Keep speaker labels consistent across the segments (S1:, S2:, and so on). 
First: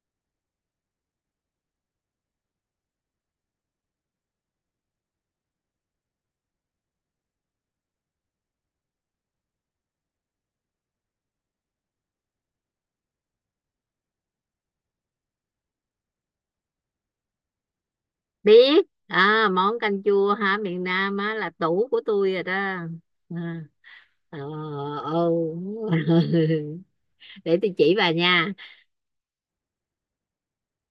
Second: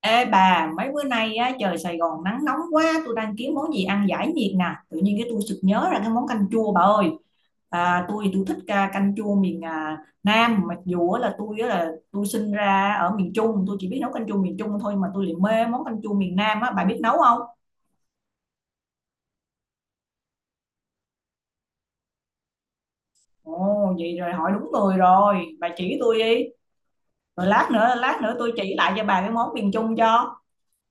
S1: Ê bà, mấy bữa nay á, trời Sài Gòn nắng nóng quá, tôi đang kiếm món gì ăn giải nhiệt nè. Tự nhiên cái tôi sực nhớ ra cái món canh chua bà ơi. Tôi thích canh chua miền Nam, mặc dù á là tôi sinh ra ở miền Trung, tôi chỉ biết nấu canh chua miền Trung thôi mà tôi lại mê món canh chua miền Nam á, bà biết nấu không?
S2: Biết. À, món canh chua hả miền Nam á là tủ của tôi rồi đó. À,
S1: Ồ, vậy rồi
S2: ờ,
S1: hỏi đúng người
S2: ừ.
S1: rồi, bà chỉ tôi đi. Rồi
S2: Để tôi chỉ bà
S1: lát nữa tôi
S2: nha.
S1: chỉ lại cho bà cái món miền Trung cho.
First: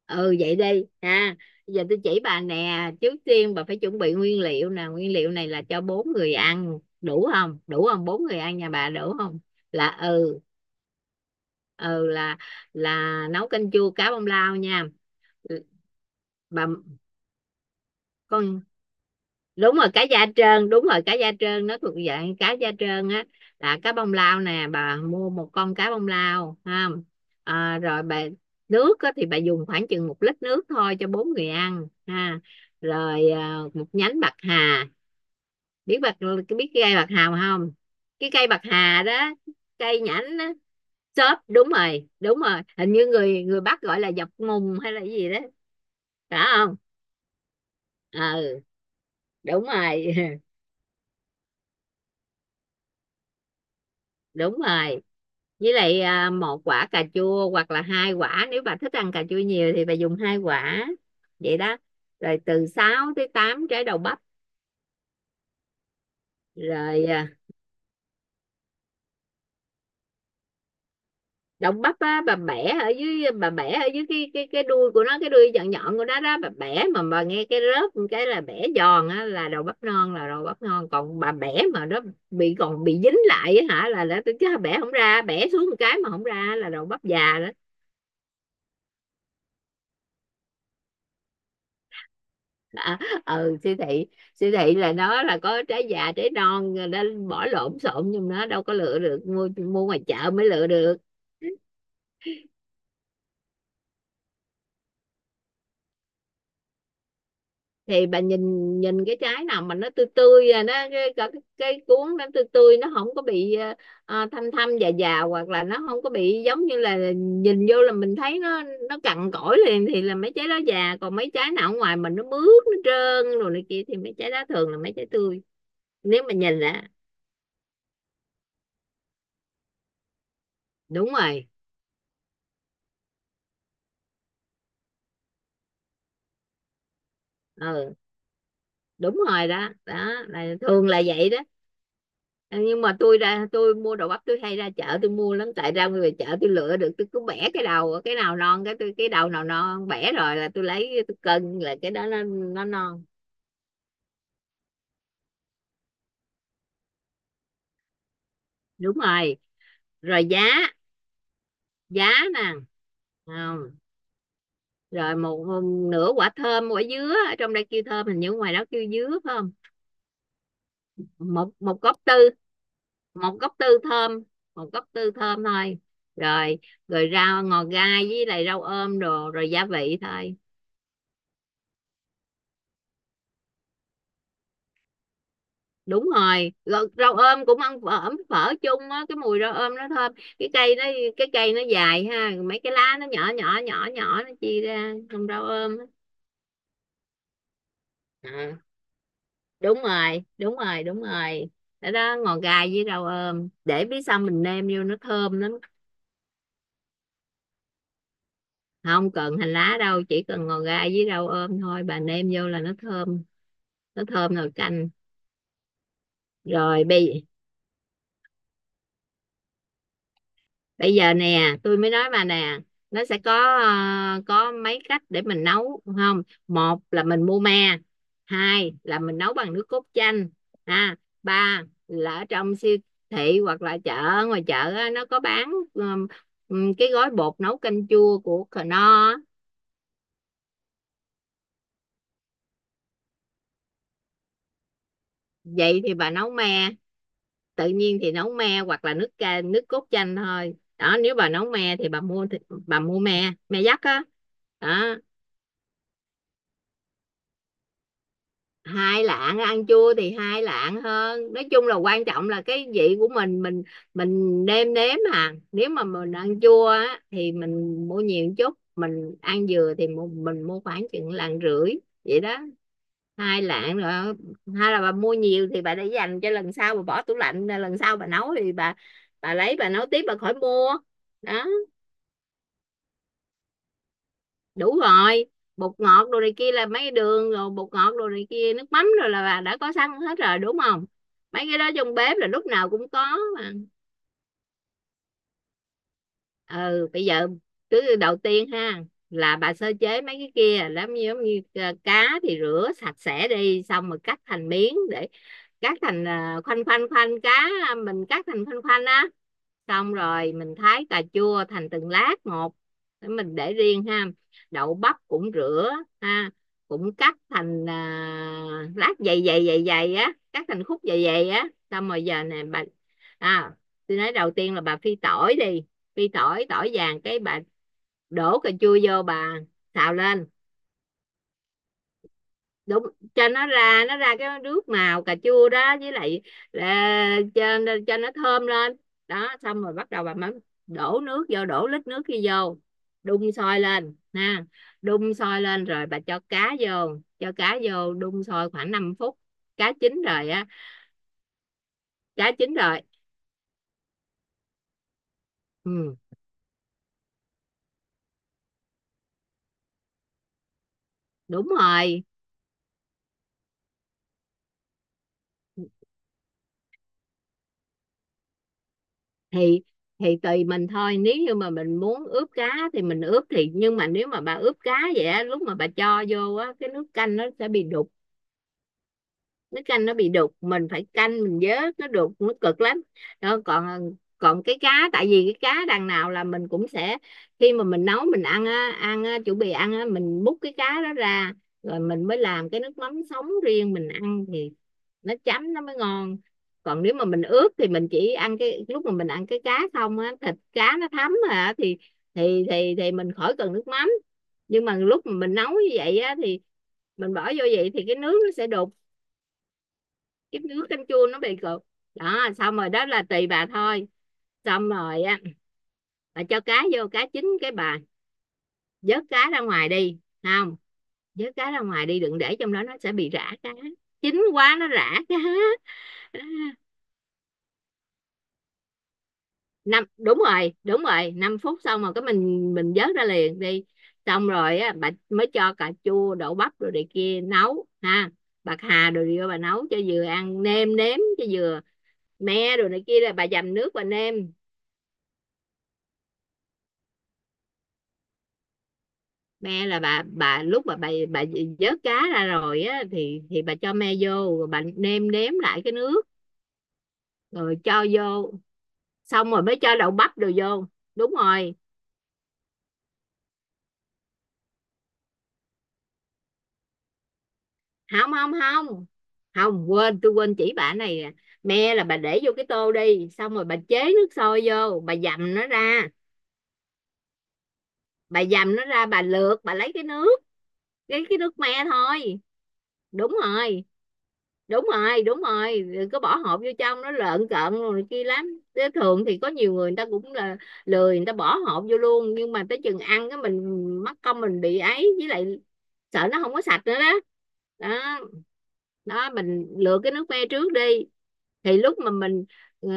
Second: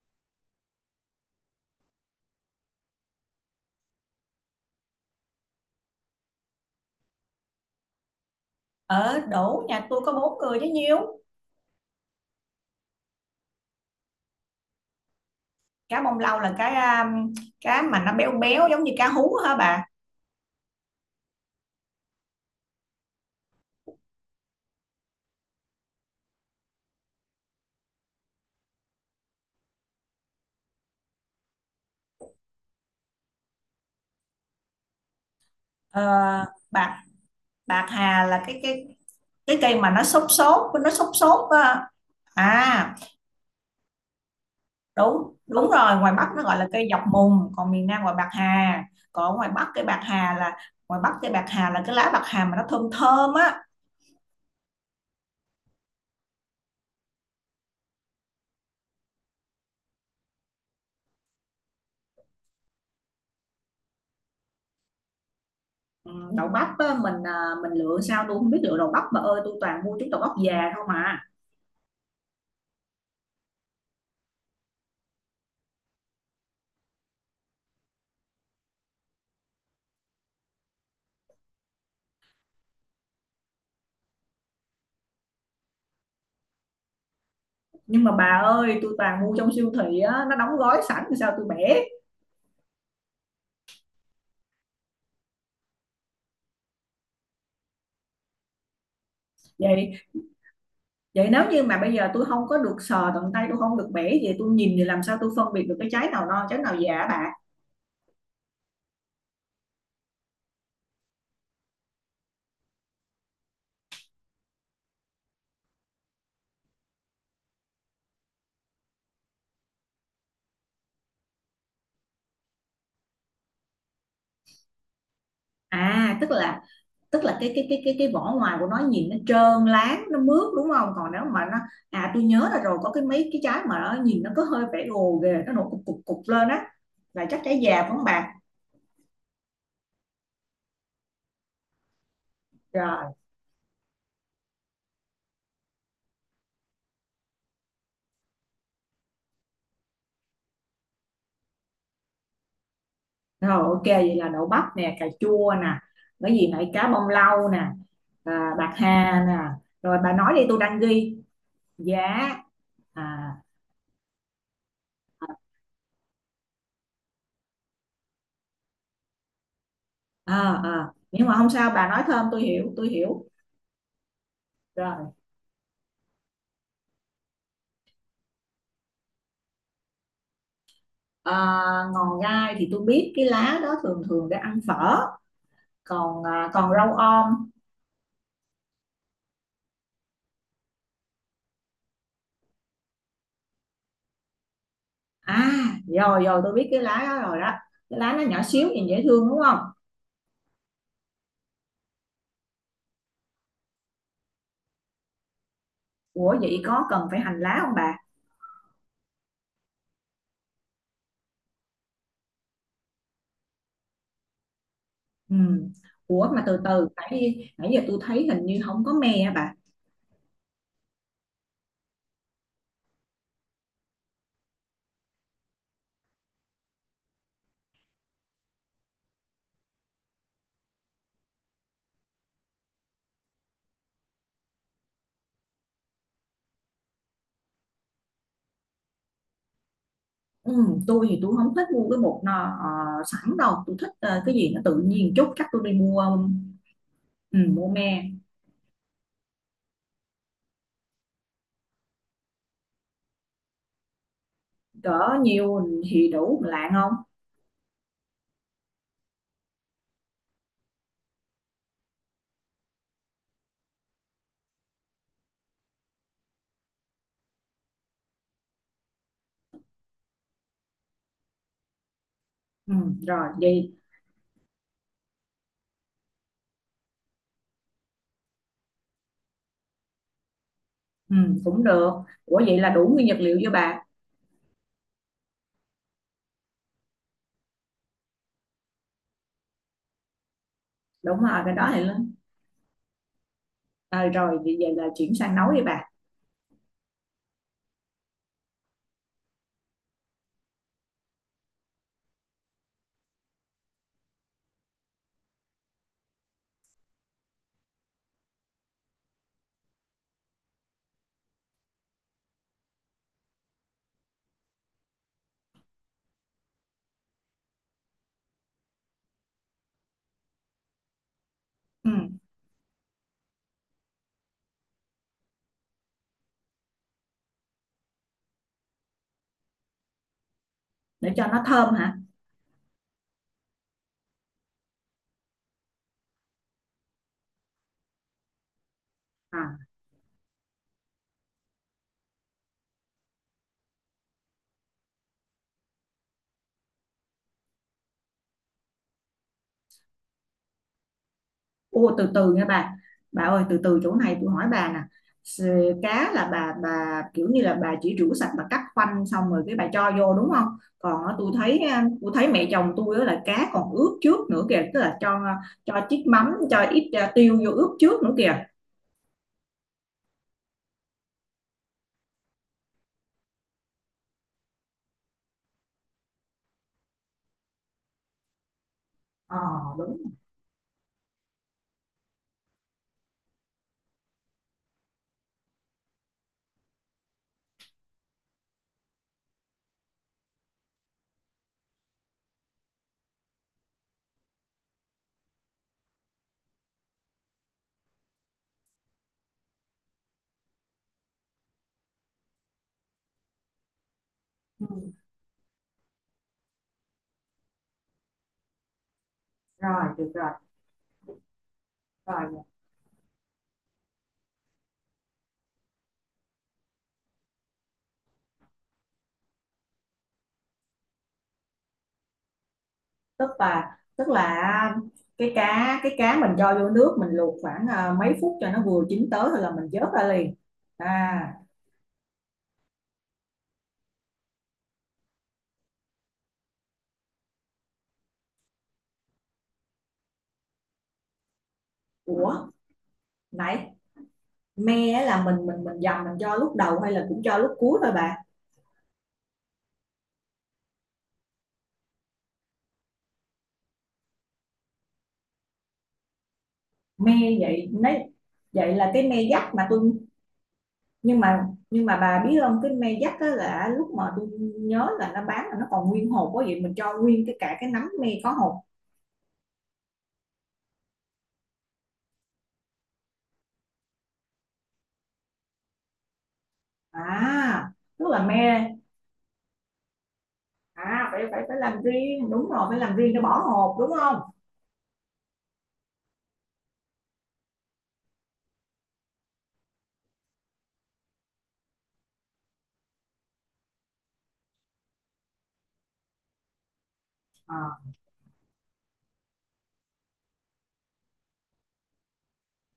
S2: Ừ, vậy đi ha. Giờ tôi chỉ bà nè. Trước tiên bà phải chuẩn bị nguyên liệu nè. Nguyên liệu này là cho bốn người ăn, đủ không? Đủ không? Bốn người ăn nhà bà đủ
S1: Ở
S2: không?
S1: đổ nhà
S2: là
S1: tôi có bốn
S2: ừ
S1: người chứ nhiêu.
S2: ừ là là nấu canh chua cá bông lau nha
S1: Cá bông lau là
S2: bà.
S1: cá cá mà nó béo
S2: Con
S1: béo giống như cá hú hả
S2: đúng
S1: bà?
S2: rồi, cá da trơn, đúng rồi cá da trơn, nó thuộc dạng cá da trơn á. Là cá bông lau nè. Bà mua một con cá bông lau ha. Rồi bà, nước thì bà dùng khoảng chừng 1 lít nước thôi cho bốn người ăn ha. Rồi một nhánh bạc hà. biết
S1: Ờ,
S2: bạc Biết cái cây
S1: bạc
S2: bạc hà không?
S1: bạc hà
S2: Cái
S1: là
S2: cây
S1: cái
S2: bạc
S1: cái
S2: hà đó,
S1: cái cây mà
S2: cây
S1: nó xốp
S2: nhãn á.
S1: xốp, nó xốp
S2: Xốp,
S1: xốp
S2: đúng
S1: á.
S2: rồi, đúng rồi. Hình
S1: à
S2: như người người Bắc gọi là dọc mùng hay là cái gì
S1: đúng
S2: đó,
S1: đúng rồi, ngoài Bắc
S2: phải
S1: nó gọi là
S2: không?
S1: cây dọc mùng, còn miền Nam gọi bạc
S2: Ừ,
S1: hà. Còn ở ngoài
S2: đúng
S1: Bắc cây bạc
S2: rồi.
S1: hà là, ngoài Bắc cây bạc hà là cái lá bạc hà mà nó thơm thơm á.
S2: Đúng rồi. Với lại một quả cà chua, hoặc là hai quả nếu bà thích ăn cà chua nhiều thì bà dùng hai quả, vậy đó. Rồi từ 6 tới 8 trái đậu bắp.
S1: Ừ, đậu bắp á,
S2: Rồi
S1: mình lựa sao tôi không biết lựa đậu bắp bà ơi, tôi toàn mua trúng đậu bắp già không à.
S2: đậu bắp bà bẻ ở dưới, bà bẻ ở dưới cái đuôi của nó, cái đuôi nhọn nhọn của nó đó. Bà bẻ mà bà nghe cái rớp một cái là bẻ giòn á, là đậu bắp non, là đậu bắp ngon. Còn bà bẻ mà nó bị, còn bị dính lại á hả, là chứ bẻ không ra, bẻ xuống một cái mà không ra là đậu bắp già đó.
S1: Nhưng mà bà ơi tôi toàn mua trong siêu thị á, nó đóng gói sẵn sao tôi bẻ?
S2: à, ừ, siêu thị, siêu thị là nó là có trái già trái non rồi đó, bỏ lộn xộn, nhưng nó đâu có lựa được. Mua mua
S1: Vậy
S2: ngoài chợ mới lựa được.
S1: Vậy nếu như mà bây giờ tôi không có được sờ tận tay, tôi không được bẻ gì, tôi nhìn thì làm sao tôi phân biệt được cái trái nào non trái nào già hả bà?
S2: Thì bà nhìn, nhìn cái trái nào mà nó tươi tươi, nó cái cuống nó tươi tươi, nó không có bị thâm thâm già già, hoặc là nó không có bị giống như là nhìn vô là mình thấy nó cằn cỗi liền thì là mấy trái đó già. Còn mấy trái nào ở ngoài mình nó mướt, nó trơn rồi này kia thì mấy trái đó thường là mấy trái tươi,
S1: À
S2: nếu
S1: tức
S2: mà nhìn
S1: là,
S2: là.
S1: cái vỏ ngoài của nó nhìn nó trơn láng nó mướt đúng không?
S2: Đúng
S1: Còn nếu mà
S2: rồi,
S1: nó, à tôi nhớ là rồi có cái mấy cái trái mà nó nhìn nó có hơi vẻ gồ ghề, nó nổi cục cục cục lên á, là chắc trái già phải
S2: ừ,
S1: không bà?
S2: đúng rồi đó. Đó là thường là vậy đó. Nhưng mà
S1: rồi
S2: tôi ra tôi mua đồ bắp tôi hay ra chợ tôi mua lắm, tại ra về chợ tôi lựa được, tôi cứ bẻ cái đầu cái nào non cái tôi, cái đầu nào non bẻ rồi là tôi lấy tôi cân, là cái đó nó non.
S1: rồi ok, vậy là đậu bắp nè, cà chua nè, cái gì nãy, cá bông lau nè, bạc
S2: Đúng
S1: hà nè.
S2: rồi.
S1: Rồi bà
S2: Rồi
S1: nói
S2: giá,
S1: đi tôi đang ghi.
S2: giá
S1: Giá.
S2: nè.
S1: à,
S2: Không, rồi một, một nửa quả thơm. Quả dứa ở trong đây kêu thơm, hình như ngoài đó kêu dứa phải không?
S1: À, nhưng mà không
S2: Một
S1: sao,
S2: một
S1: bà
S2: Cốc
S1: nói
S2: tư,
S1: thơm tôi hiểu tôi hiểu.
S2: một gốc tư thơm, một gốc tư
S1: Rồi
S2: thơm thôi. Rồi, rồi rau ngò gai với lại rau ôm đồ, rồi gia vị thôi.
S1: à, ngòn gai thì tôi biết, cái lá đó thường thường để ăn phở.
S2: Đúng
S1: Còn
S2: rồi.
S1: còn rau
S2: Rau ôm
S1: om.
S2: cũng ăn phở, ấm phở chung á, cái mùi rau ôm nó thơm. Cái cây nó, cái cây nó dài ha, mấy cái lá nó nhỏ nhỏ nhỏ nhỏ nó chia ra trong rau
S1: à
S2: ôm á.
S1: rồi rồi tôi biết cái lá đó rồi đó, cái lá nó
S2: Ờ,
S1: nhỏ xíu nhìn dễ thương đúng không?
S2: đúng rồi, đúng rồi, đúng rồi. Đó, đó ngò gai với rau ôm để biết xong mình nêm vô nó thơm lắm.
S1: Ủa vậy có cần phải hành lá không bà?
S2: Không cần hành lá đâu, chỉ cần ngò gai với rau ôm thôi, bà nêm vô là nó thơm, nó thơm nồi canh.
S1: Ừ. Ủa mà từ
S2: Rồi
S1: từ
S2: bây
S1: nãy nãy giờ tôi thấy hình như không có me á bà?
S2: bây giờ nè tôi mới nói bà nè. Nó sẽ có có mấy cách để mình nấu không. Một là mình mua me. Hai là mình nấu bằng nước cốt chanh ha. Ba là ở trong siêu thị hoặc là chợ, ngoài chợ nó có bán cái gói bột nấu canh chua của Knorr á.
S1: Ừ, tôi không thích mua cái bột nó ờ, sẵn đâu, tôi thích cái gì nó tự nhiên chút, chắc tôi đi
S2: Vậy thì bà
S1: mua.
S2: nấu me.
S1: Ừ, mua
S2: Tự nhiên
S1: me.
S2: thì nấu me hoặc là nước cốt chanh thôi đó. Nếu bà nấu me thì bà mua bà mua me, me dắt á đó.
S1: Cỡ nhiêu thì đủ lạng không?
S2: 2 lạng, ăn chua thì 2 lạng hơn, nói chung là quan trọng là cái vị của mình. Mình nêm nếm. À nếu mà mình ăn chua á thì mình mua nhiều một chút, mình ăn dừa thì mình mua khoảng chừng lạng rưỡi, vậy đó.
S1: Ừ, rồi
S2: hai
S1: vậy.
S2: lạng rồi, hay là bà mua nhiều thì bà để dành cho lần sau, bà bỏ tủ lạnh, lần sau bà nấu thì bà lấy bà nấu tiếp, bà khỏi mua.
S1: Ừ,
S2: Đó.
S1: cũng được. Ủa vậy là đủ nguyên vật liệu chưa bà?
S2: Đủ rồi. Bột ngọt đồ này kia, là mấy cái đường rồi bột ngọt đồ này kia nước mắm rồi là bà đã có sẵn hết rồi, đúng không?
S1: Đúng rồi,
S2: Mấy
S1: cái
S2: cái đó
S1: đó thì
S2: trong
S1: lên.
S2: bếp là lúc nào cũng có mà.
S1: Rồi vậy, vậy là chuyển sang nấu đi bà.
S2: Ừ, bây giờ cứ đầu tiên ha là bà sơ chế mấy cái kia, làm như giống như cá thì rửa sạch sẽ đi, xong rồi cắt thành miếng để, cắt thành khoanh, khoanh cá, mình cắt thành khoanh khoanh á. Xong rồi mình thái cà chua thành từng lát một, để mình để riêng ha. Đậu bắp cũng rửa ha, cũng cắt thành lát dày dày á, cắt thành khúc dày dày á. Xong
S1: Ừ,
S2: rồi giờ nè bà, à tôi nói đầu tiên là bà phi tỏi đi, phi tỏi, tỏi vàng cái bà đổ cà chua vô, bà xào lên.
S1: để cho nó thơm hả?
S2: Đúng, cho nó ra, nó ra cái nước màu cà chua đó, với lại là, cho nó thơm lên đó. Xong
S1: À,
S2: rồi bắt đầu bà mới đổ nước vô, đổ lít nước kia vô đun sôi lên ha, đun sôi lên rồi bà cho cá vô. Cho cá vô đun sôi khoảng 5 phút, cá chín rồi á.
S1: ô, từ
S2: Cá
S1: từ nha
S2: chín
S1: bà.
S2: rồi.
S1: Bà ơi từ từ, chỗ này tôi hỏi bà nè.
S2: Ừ,
S1: Cá là bà kiểu như là bà chỉ rửa sạch, bà cắt khoanh xong rồi cái bà cho vô đúng không? Còn á,
S2: đúng rồi.
S1: tôi thấy mẹ chồng tôi á là cá còn ướp trước nữa kìa, tức là cho chiếc mắm cho ít tiêu vô ướp trước nữa kìa.
S2: Thì tùy mình thôi, nếu như mà mình muốn ướp cá thì mình ướp thì, nhưng mà nếu mà bà ướp cá vậy á, lúc mà bà cho vô á cái nước canh nó sẽ bị đục.
S1: Ờ
S2: Nước canh
S1: đúng
S2: nó bị
S1: rồi.
S2: đục mình phải canh mình vớt, nó đục nó cực lắm. Đó, còn, còn cái cá tại vì cái cá đằng nào là mình cũng sẽ, khi mà mình nấu mình ăn á, chuẩn bị ăn á, mình múc cái cá đó ra, rồi mình mới làm cái nước mắm sống riêng mình ăn, thì nó chấm nó mới ngon. Còn nếu mà mình ướp thì mình chỉ ăn cái lúc mà mình ăn cái cá không á, thịt cá nó thấm, à thì mình khỏi cần nước mắm. Nhưng
S1: Ừ.
S2: mà lúc mà mình nấu như vậy á thì mình bỏ vô vậy thì cái nước nó sẽ đục,
S1: Rồi được rồi.
S2: cái nước canh chua nó bị cục.
S1: Rồi
S2: Đó, xong rồi đó là tùy bà thôi. Xong rồi á, bà cho cá vô, cá chín cái bà vớt cá ra ngoài đi, không vớt cá ra ngoài đi đừng để trong đó nó sẽ bị
S1: tức
S2: rã cá,
S1: là tức
S2: chín
S1: là
S2: quá nó rã cá.
S1: cái cá mình cho vô nước mình luộc khoảng mấy phút cho nó vừa chín tới rồi là mình
S2: Năm,
S1: vớt ra
S2: đúng
S1: liền.
S2: rồi, đúng rồi,
S1: À.
S2: 5 phút xong rồi cái mình, vớt ra liền đi. Xong rồi á bà mới cho cà chua, đậu bắp rồi này kia nấu ha, bạc hà rồi vô bà nấu cho vừa ăn, nêm nếm cho vừa,
S1: Ủa
S2: me rồi này kia là bà dầm
S1: nãy
S2: nước bà nêm.
S1: me á là mình dầm, mình cho lúc đầu hay là cũng cho lúc cuối thôi bà?
S2: Me là bà, lúc mà bà vớt cá ra rồi á thì bà cho me vô rồi bà nêm nếm lại cái nước,
S1: Me.
S2: rồi
S1: vậy
S2: cho
S1: nấy
S2: vô.
S1: vậy là cái me
S2: Xong rồi
S1: dắt
S2: mới
S1: mà
S2: cho
S1: tôi,
S2: đậu bắp đồ vô. Đúng
S1: nhưng mà
S2: rồi.
S1: nhưng mà bà biết không, cái me dắt á là lúc mà tôi nhớ là nó bán là nó còn nguyên hột quá, vậy mình cho nguyên cái cả cái nắm
S2: Không
S1: me có
S2: không
S1: hột.
S2: không Không, quên, tôi quên chỉ bà này nè. Me là bà để vô cái tô đi, xong rồi bà chế nước sôi vô bà dầm nó ra.
S1: À tức là
S2: Bà dầm nó
S1: me.
S2: ra, bà lượt bà lấy cái nước, cái
S1: À phải
S2: nước
S1: phải phải
S2: me
S1: làm
S2: thôi.
S1: riêng, đúng rồi, phải làm riêng
S2: Đúng
S1: cho bỏ
S2: rồi,
S1: hột đúng không?
S2: đúng rồi, đúng rồi, đừng có bỏ hộp vô trong nó lợn cợn rồi này kia lắm. Thế thường thì có nhiều người người ta cũng là lười, người ta bỏ hộp vô luôn, nhưng mà tới chừng ăn cái mình mất công mình bị ấy, với lại sợ nó không có sạch nữa đó.
S1: À.
S2: Đó, đó mình lựa cái nước me trước đi, thì lúc mà mình ờ,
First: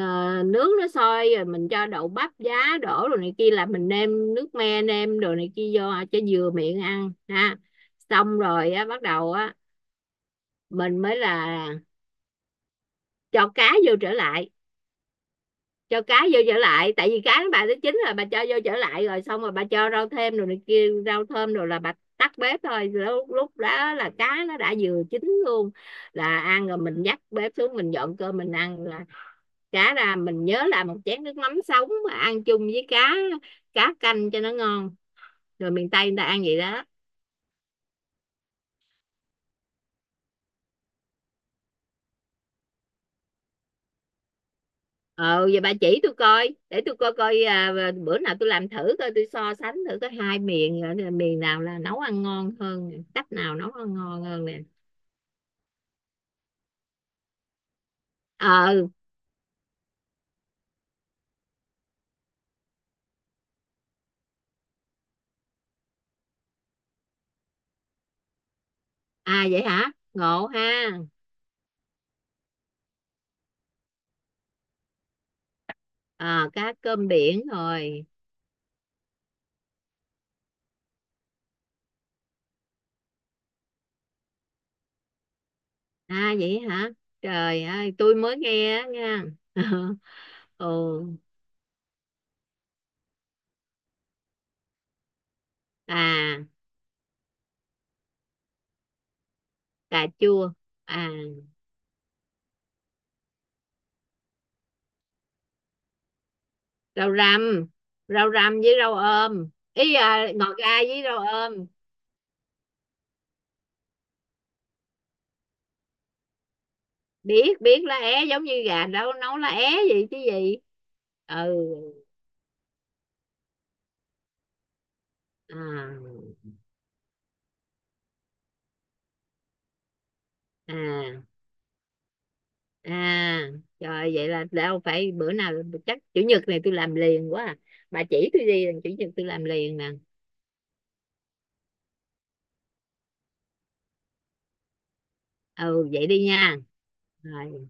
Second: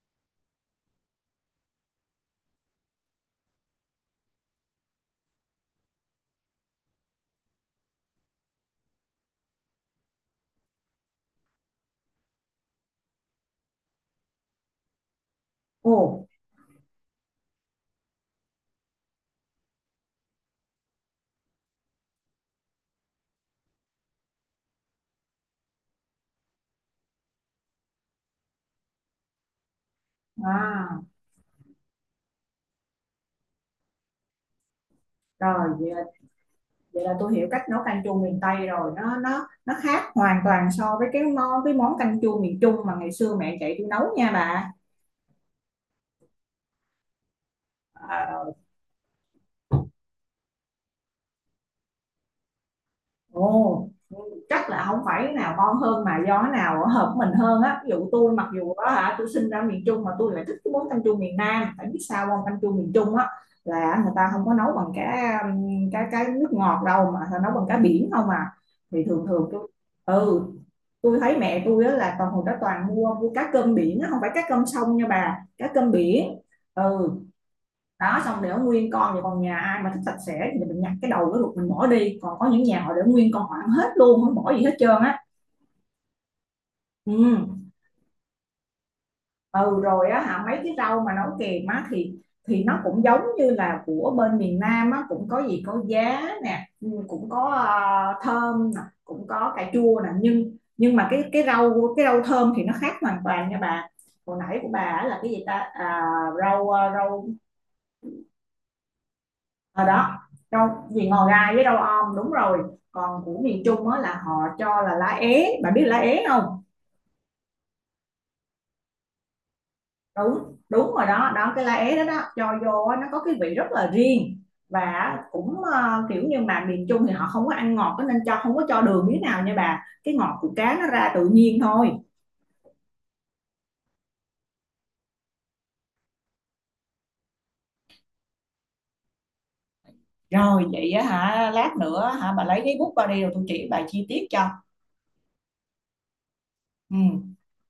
S2: nướng nó sôi rồi mình cho đậu bắp giá đổ rồi này kia, là mình nêm nước me nêm đồ này kia vô cho vừa miệng ăn ha. Xong rồi á bắt đầu á, mình mới là cho cá vô trở lại.
S1: Ồ.
S2: Cho cá vô trở lại tại vì cá bà tới chín rồi, bà cho vô trở lại rồi xong rồi bà cho rau thêm rồi này kia, rau thơm rồi là bà tắt bếp thôi. Lúc lúc đó là cá nó đã vừa chín luôn, là ăn rồi, mình dắt bếp xuống mình dọn cơm mình ăn là cá ra mình nhớ làm một
S1: À
S2: chén nước mắm sống mà ăn chung với cá, cá canh cho nó ngon.
S1: rồi
S2: Rồi miền Tây người ta ăn vậy đó.
S1: vậy là tôi hiểu cách nấu canh chua miền Tây rồi, nó khác hoàn toàn so với cái món canh chua miền Trung mà ngày xưa mẹ chạy tôi nấu nha bà.
S2: Ờ, vậy bà chỉ tôi coi để tôi coi coi bữa nào
S1: à,
S2: tôi làm thử coi, tôi so sánh thử có hai miền, miền nào là nấu ăn ngon hơn, cách nào nấu
S1: Ồ,
S2: ăn ngon hơn nè.
S1: chắc là không phải cái nào ngon hơn mà do cái nào hợp mình hơn á. Ví dụ tôi mặc
S2: Ờ.
S1: dù đó hả, tôi sinh ra miền Trung mà tôi lại thích cái món canh chua miền Nam. Tại biết sao không? Canh chua miền Trung á là người ta không có nấu bằng cái cái nước ngọt đâu mà người ta nấu bằng cá biển không à. Thì thường
S2: À
S1: thường
S2: vậy
S1: tôi,
S2: hả,
S1: ừ,
S2: ngộ ha.
S1: tôi thấy mẹ tôi á là toàn hồi đó toàn mua mua cá cơm biển á, không phải cá cơm sông nha bà, cá cơm biển.
S2: Ờ, cá cơm
S1: Ừ,
S2: biển rồi.
S1: đó xong để nguyên con, thì còn nhà ai mà thích sạch sẽ thì mình nhặt cái đầu cái ruột mình bỏ đi, còn có những nhà họ để nguyên con họ ăn hết luôn không bỏ gì hết trơn á.
S2: À vậy hả,
S1: Ừ.
S2: trời ơi tôi mới nghe á nha.
S1: Ừ rồi á hả, mấy
S2: Ừ.
S1: cái rau mà nấu kèm á thì nó cũng giống như là của bên miền Nam á, cũng có gì, có giá
S2: À.
S1: nè, cũng có thơm nè, cũng có cà chua
S2: Cà
S1: nè,
S2: chua.
S1: nhưng nhưng
S2: À.
S1: mà cái rau thơm thì nó khác hoàn toàn nha bà. Hồi nãy của bà á là cái gì ta, rau
S2: Rau
S1: rau.
S2: răm, với rau ôm
S1: Ờ,
S2: ý,
S1: đó,
S2: à ngò
S1: đâu
S2: gai với
S1: gì
S2: rau
S1: ngò gai với
S2: ôm.
S1: rau om đúng rồi. Còn của miền Trung mới là họ cho là lá é, bạn biết lá é không?
S2: Biết, biết lá é, giống như gà đâu nấu lá é gì chứ
S1: đúng
S2: gì.
S1: đúng rồi đó, đó
S2: Ừ.
S1: cái lá é đó đó, cho vô nó có cái vị rất là riêng. Và cũng kiểu
S2: À,
S1: như mà miền Trung thì họ không có ăn ngọt, nên cho không có cho đường miếng nào nha bà, cái ngọt của cá nó ra
S2: à,
S1: tự nhiên thôi.
S2: à, trời, vậy là đâu phải bữa nào, chắc chủ nhật này tôi làm liền quá à. Bà chỉ tôi đi, chủ nhật tôi làm liền nè.
S1: Rồi vậy hả, lát nữa hả bà lấy cái bút qua đi rồi tôi chỉ bà chi tiết cho.
S2: Ừ, vậy đi nha.
S1: Ừ.
S2: Rồi.